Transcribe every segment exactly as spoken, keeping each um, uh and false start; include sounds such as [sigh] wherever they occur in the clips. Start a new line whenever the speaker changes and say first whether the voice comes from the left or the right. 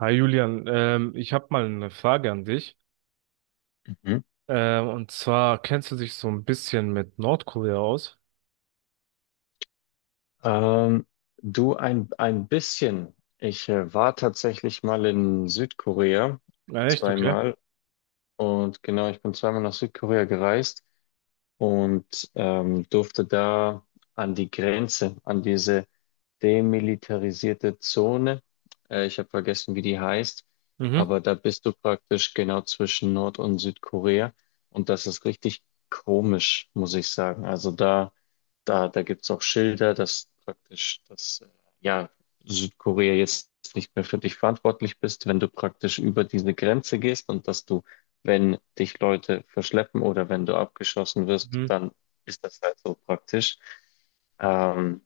right: Hi Julian, ähm, ich habe mal eine Frage an dich.
left: Mhm.
right: Ähm, und zwar, kennst du dich so ein bisschen mit Nordkorea aus?
left: Ähm, du ein, ein bisschen. Ich äh, war tatsächlich mal in Südkorea
right: Ah, echt, okay.
left: zweimal. Und genau, ich bin zweimal nach Südkorea gereist und ähm, durfte da an die Grenze, an diese demilitarisierte Zone. Äh, ich habe vergessen, wie die heißt,
right: Mhm.
left: aber da bist du praktisch genau zwischen Nord- und Südkorea und das ist richtig komisch, muss ich sagen. Also da, da, da gibt's auch Schilder, dass praktisch, dass äh, ja, Südkorea jetzt nicht mehr für dich verantwortlich bist, wenn du praktisch über diese Grenze gehst und dass du, wenn dich Leute verschleppen oder wenn du abgeschossen wirst,
right: Mhm.
left: dann ist das halt so praktisch. Ähm,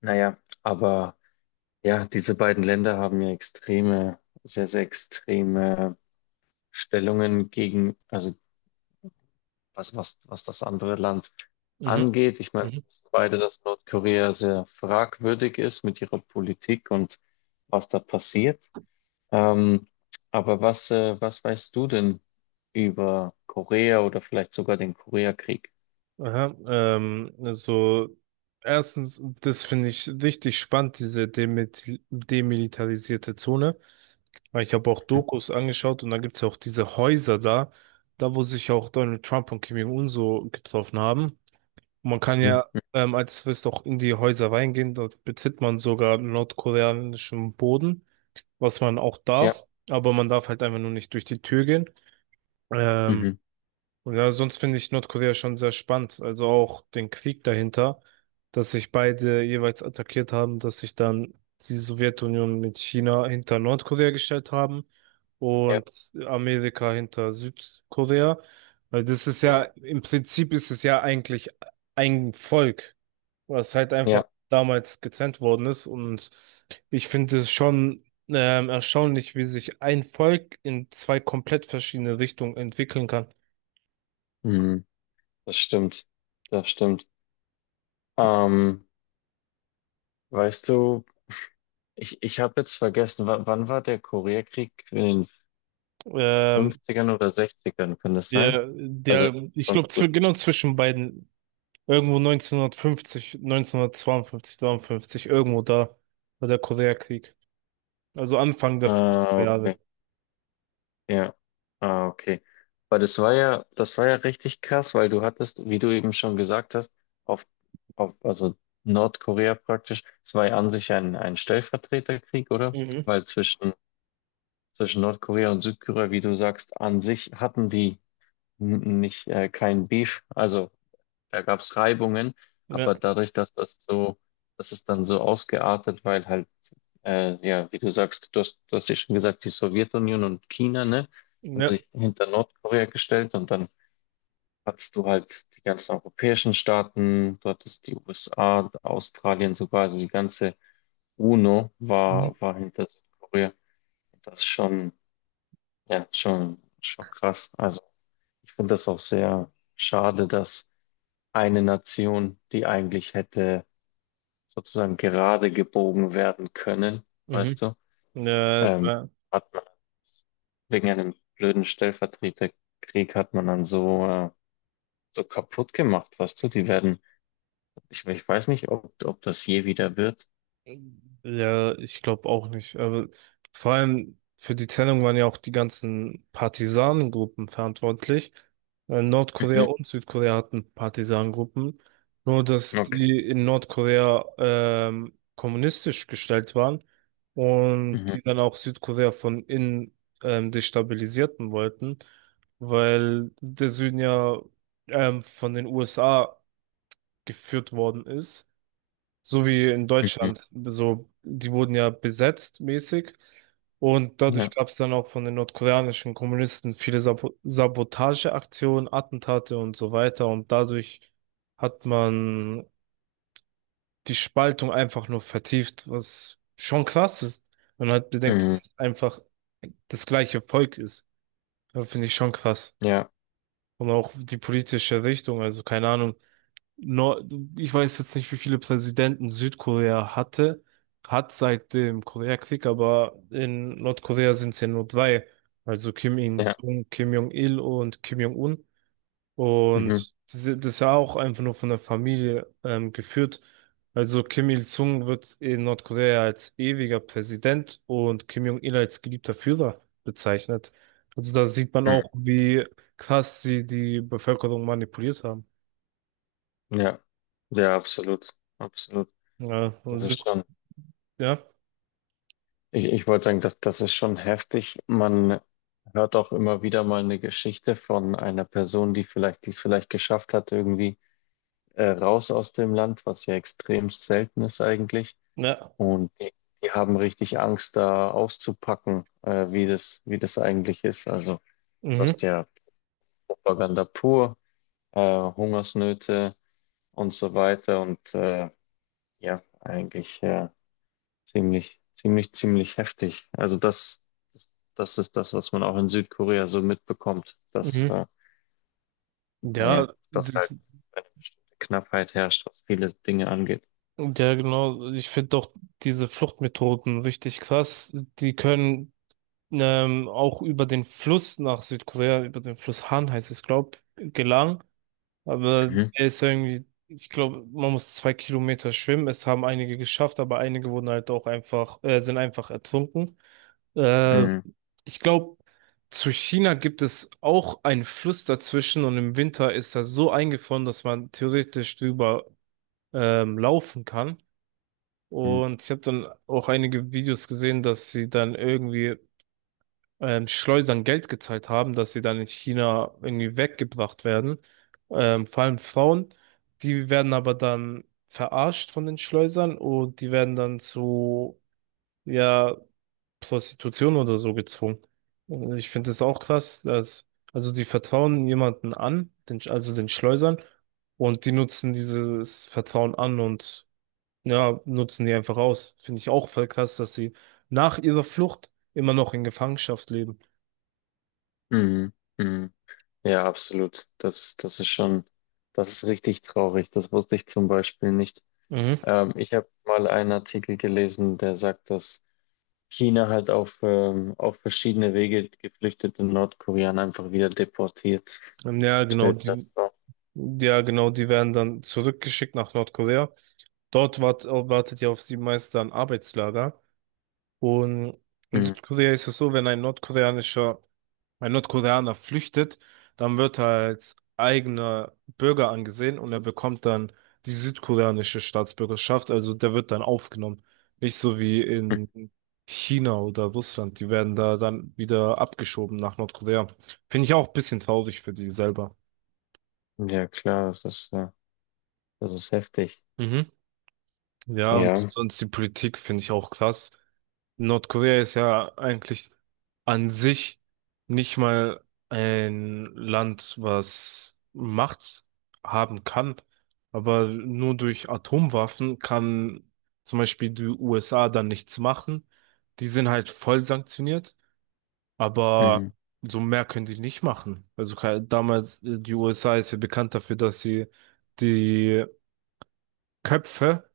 left: naja, aber ja, diese beiden Länder haben ja extreme, sehr, sehr extreme Stellungen gegen, also was, was, was das andere Land
right: Mhm.
left: angeht. Ich meine, wir
right: Mhm.
left: wissen beide, dass Nordkorea sehr fragwürdig ist mit ihrer Politik und was da passiert. Ähm, aber was, äh, was weißt du denn über Korea oder vielleicht sogar den Koreakrieg?
right: Aha. Ähm, also erstens, das finde ich richtig spannend, diese demil- demilitarisierte Zone. Weil ich habe auch Dokus angeschaut und da gibt es auch diese Häuser da, da wo sich auch Donald Trump und Kim Jong-un so getroffen haben. Und man kann
left: Mhm.
right: ja ähm, als Tourist auch in die Häuser reingehen. Dort betritt man sogar nordkoreanischen Boden, was man auch
left: Ja,
right: darf. Aber man darf halt einfach nur nicht durch die Tür gehen. Ähm,
left: mhm.
right: und ja, sonst finde ich Nordkorea schon sehr spannend. Also auch den Krieg dahinter, dass sich beide jeweils attackiert haben, dass sich dann die Sowjetunion mit China hinter Nordkorea gestellt haben
left: Ja,
right: und Amerika hinter Südkorea. Weil das ist ja,
left: mhm.
right: im Prinzip ist es ja eigentlich ein Volk, was halt einfach
left: Ja,
right: damals getrennt worden ist. Und ich finde es schon ähm, erstaunlich, wie sich ein Volk in zwei komplett verschiedene Richtungen entwickeln kann.
left: mhm. Das stimmt. Das stimmt. Ähm, Weißt du, ich, ich habe jetzt vergessen, wa- wann war der Koreakrieg? In den
right: Ähm,
left: Fünfzigern oder Sechzigern ern kann das sein?
right: der,
left: Also
right: der, Ich
left: schon
right: glaube,
left: früh.
right: zw genau zwischen beiden, irgendwo neunzehnhundertfünfzig, neunzehnhundertzweiundfünfzig, dreiundfünfzig, irgendwo da war der Koreakrieg. Also Anfang der
left: Ah,
right: fünfziger
left: okay.
right: Jahre.
left: Ja. Ah, okay. Weil das war ja, das war ja richtig krass, weil du hattest, wie du eben schon gesagt hast, auf, auf also Nordkorea praktisch, es war ja an sich ein, ein Stellvertreterkrieg, oder?
right: Mhm.
left: Weil zwischen, zwischen Nordkorea und Südkorea, wie du sagst, an sich hatten die n- nicht äh, kein Beef. Also da gab es Reibungen,
right: Ja,
left: aber dadurch, dass das so, das ist dann so ausgeartet, weil halt, äh, ja, wie du sagst, du hast, du hast ja schon gesagt, die Sowjetunion und China, ne, haben
right: ja.
left: sich hinter Nordkorea gestellt und dann hattest du halt die ganzen europäischen Staaten, du hattest die U S A, Australien sogar, also die ganze U N O
right: Mhm.
left: war, war hinter Südkorea. Das ist schon, ja, schon, schon krass. Also ich finde das auch sehr schade, dass eine Nation, die eigentlich hätte sozusagen gerade gebogen werden können, weißt
right: Mhm.
left: du,
right: Mhm. Ja,
left: ähm, hat man wegen einem blöden Stellvertreterkrieg hat man dann so, äh, so kaputt gemacht, weißt du, die werden, ich, ich weiß nicht, ob, ob das je wieder wird.
right: Ja, ich glaube auch nicht. Aber vor allem für die Trennung waren ja auch die ganzen Partisanengruppen verantwortlich. Äh, Nordkorea
left: Mhm.
right: und Südkorea hatten Partisanengruppen. Nur, dass
left: Okay.
right: die in Nordkorea ähm, kommunistisch gestellt waren und
left: Mhm.
right: die dann auch Südkorea von innen ähm, destabilisierten wollten, weil der Süden ja ähm, von den U S A geführt worden ist. So wie in
left: Mhm.
right: Deutschland. So, die wurden ja besetzt mäßig. Und dadurch
left: Ja.
right: gab es dann auch von den nordkoreanischen Kommunisten viele Sabo Sabotageaktionen, Attentate und so weiter. Und dadurch hat man die Spaltung einfach nur vertieft, was schon krass ist. Man hat bedenkt,
left: Mhm.
right: dass es einfach das gleiche Volk ist. Das finde ich schon krass.
left: Ja.
right: Und auch die politische Richtung. Also keine Ahnung. Nor Ich weiß jetzt nicht, wie viele Präsidenten Südkorea hatte, hat seit dem Koreakrieg, aber in Nordkorea sind es ja nur drei. Also Kim
left: Ja.
right: Il-sung, Kim Jong-il und Kim Jong-un.
left: Mhm.
right: Und das ist das ist ja auch einfach nur von der Familie ähm, geführt. Also Kim Il-sung wird in Nordkorea als ewiger Präsident und Kim Jong-il als geliebter Führer bezeichnet. Also da sieht man
left: Mhm.
right: auch, wie krass sie die Bevölkerung manipuliert haben.
left: Ja. Ja, absolut. Absolut.
right: Ja,
left: Das
right: und Süd
left: ist schon.
right: ja.
left: Ich, ich wollte sagen, das, das ist schon heftig. Man hört auch immer wieder mal eine Geschichte von einer Person, die vielleicht, die es vielleicht geschafft hat, irgendwie äh, raus aus dem Land, was ja extrem selten ist eigentlich.
right: Ja,
left: Und die, die haben richtig Angst, da auszupacken, äh, wie das, wie das eigentlich ist. Also du hast
right: mhm,
left: ja Propaganda pur, äh, Hungersnöte und so weiter. Und äh, ja, eigentlich. Äh, Ziemlich, ziemlich, ziemlich heftig. Also das, das, das ist das, was man auch in Südkorea so mitbekommt, dass,
right: mhm.
left: äh,
right: Ja,
left: naja, dass
right: d-
left: halt eine bestimmte Knappheit herrscht, was viele Dinge angeht.
right: ja, genau. Ich finde auch diese Fluchtmethoden richtig krass. Die können ähm, auch über den Fluss nach Südkorea, über den Fluss Han heißt es, glaube ich, gelangen. Aber
left: Mhm.
right: der ist irgendwie, ich glaube, man muss zwei Kilometer schwimmen. Es haben einige geschafft, aber einige wurden halt auch einfach, äh, sind einfach ertrunken. Äh,
left: Mhm.
right: Ich glaube, zu China gibt es auch einen Fluss dazwischen und im Winter ist er so eingefroren, dass man theoretisch drüber ähm, laufen kann.
left: Mhm.
right: Und ich habe dann auch einige Videos gesehen, dass sie dann irgendwie ähm, Schleusern Geld gezahlt haben, dass sie dann in China irgendwie weggebracht werden. Ähm, vor allem Frauen, die werden aber dann verarscht von den Schleusern und die werden dann zu, ja, Prostitution oder so gezwungen. Und ich finde es auch krass, dass, also die vertrauen jemanden an, den, also den Schleusern, und die nutzen dieses Vertrauen an und ja, nutzen die einfach aus. Finde ich auch voll krass, dass sie nach ihrer Flucht immer noch in Gefangenschaft leben.
left: Mhm. Mhm. Ja, absolut. Das, das ist schon, das ist richtig traurig. Das wusste ich zum Beispiel nicht.
right: Mhm.
left: Ähm, ich habe mal einen Artikel gelesen, der sagt, dass China halt auf, ähm, auf verschiedene Wege geflüchtete Nordkoreaner einfach wieder deportiert.
right: Ja, genau,
left: Stellt das
right: die,
left: vor.
right: ja, genau, die werden dann zurückgeschickt nach Nordkorea. Dort wart, wartet ja auf sie meist ein Arbeitslager. Und in
left: Mhm.
right: Südkorea ist es so, wenn ein nordkoreanischer Ein Nordkoreaner flüchtet, dann wird er als eigener Bürger angesehen und er bekommt dann die südkoreanische Staatsbürgerschaft, also der wird dann aufgenommen. Nicht so wie in China oder Russland, die werden da dann wieder abgeschoben nach Nordkorea. Finde ich auch ein bisschen traurig für die selber.
left: Mhm. Ja, klar, das ist, äh, das ist heftig.
right: Mhm. Ja, und
left: Ja.
right: sonst die Politik finde ich auch krass. Nordkorea ist ja eigentlich an sich nicht mal ein Land, was Macht haben kann, aber nur durch Atomwaffen kann zum Beispiel die U S A dann nichts machen. Die sind halt voll sanktioniert, aber
left: Mhm.
right: so mehr können die nicht machen. Also ke- damals, äh, die U S A ist ja bekannt dafür, dass sie die Köpfe,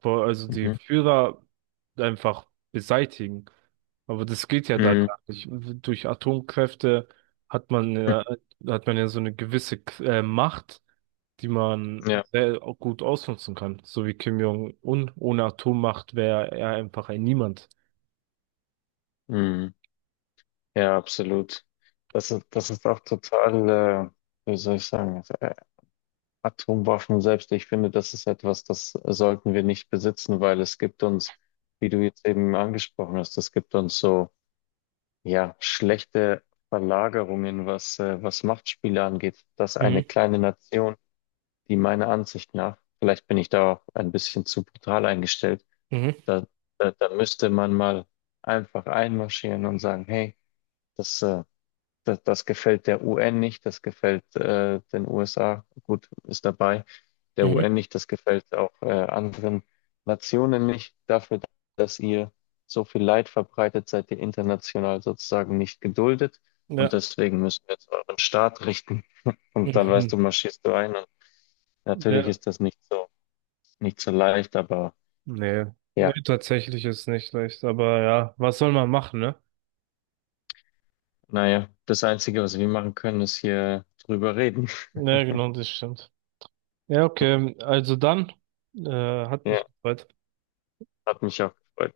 right: vor- also die
left: Mhm.
right: Führer einfach beseitigen. Aber das geht ja da
left: Mhm.
right: gar nicht. Durch Atomkräfte hat man
left: Mhm.
right: ja, hat man ja so eine gewisse äh, Macht, die man
left: Ja.
right: sehr au- gut ausnutzen kann. So wie Kim Jong-un. Ohne Atommacht wäre er einfach ein Niemand.
left: Mhm. Ja, absolut. Das ist, das ist auch total, äh, wie soll ich sagen, also, äh, Atomwaffen selbst, ich finde, das ist etwas, das sollten wir nicht besitzen, weil es gibt uns, wie du jetzt eben angesprochen hast, es gibt uns so, ja, schlechte Verlagerungen, was, äh, was Machtspiele angeht, dass
right: Mhm,
left: eine kleine Nation, die meiner Ansicht nach, vielleicht bin ich da auch ein bisschen zu brutal eingestellt,
right: mhm,
left: da, da, da müsste man mal einfach einmarschieren und sagen, hey, das, äh, das, das gefällt der U N nicht, das gefällt äh, den U S A, gut, ist dabei, der
right: mhm.
left: U N nicht, das gefällt auch äh, anderen Nationen nicht, dafür, dass ihr so viel Leid verbreitet, seid ihr international sozusagen nicht geduldet und
right: Ja.
left: deswegen müssen wir jetzt euren Staat richten [laughs]
right: [laughs]
left: und dann weißt du,
right: Mhm.
left: marschierst du ein und natürlich
right: Ja.
left: ist das nicht so, nicht so leicht, aber
right: Nee. Nee,
left: ja,
right: tatsächlich ist nicht leicht. Aber ja, was soll man machen, ne?
left: naja, das Einzige, was wir machen können, ist hier drüber reden. [laughs]
right: Ja, genau, das stimmt. Ja, okay. Also dann, äh, hat
left: Ja,
right: mich gefreut.
left: hat mich auch gefreut.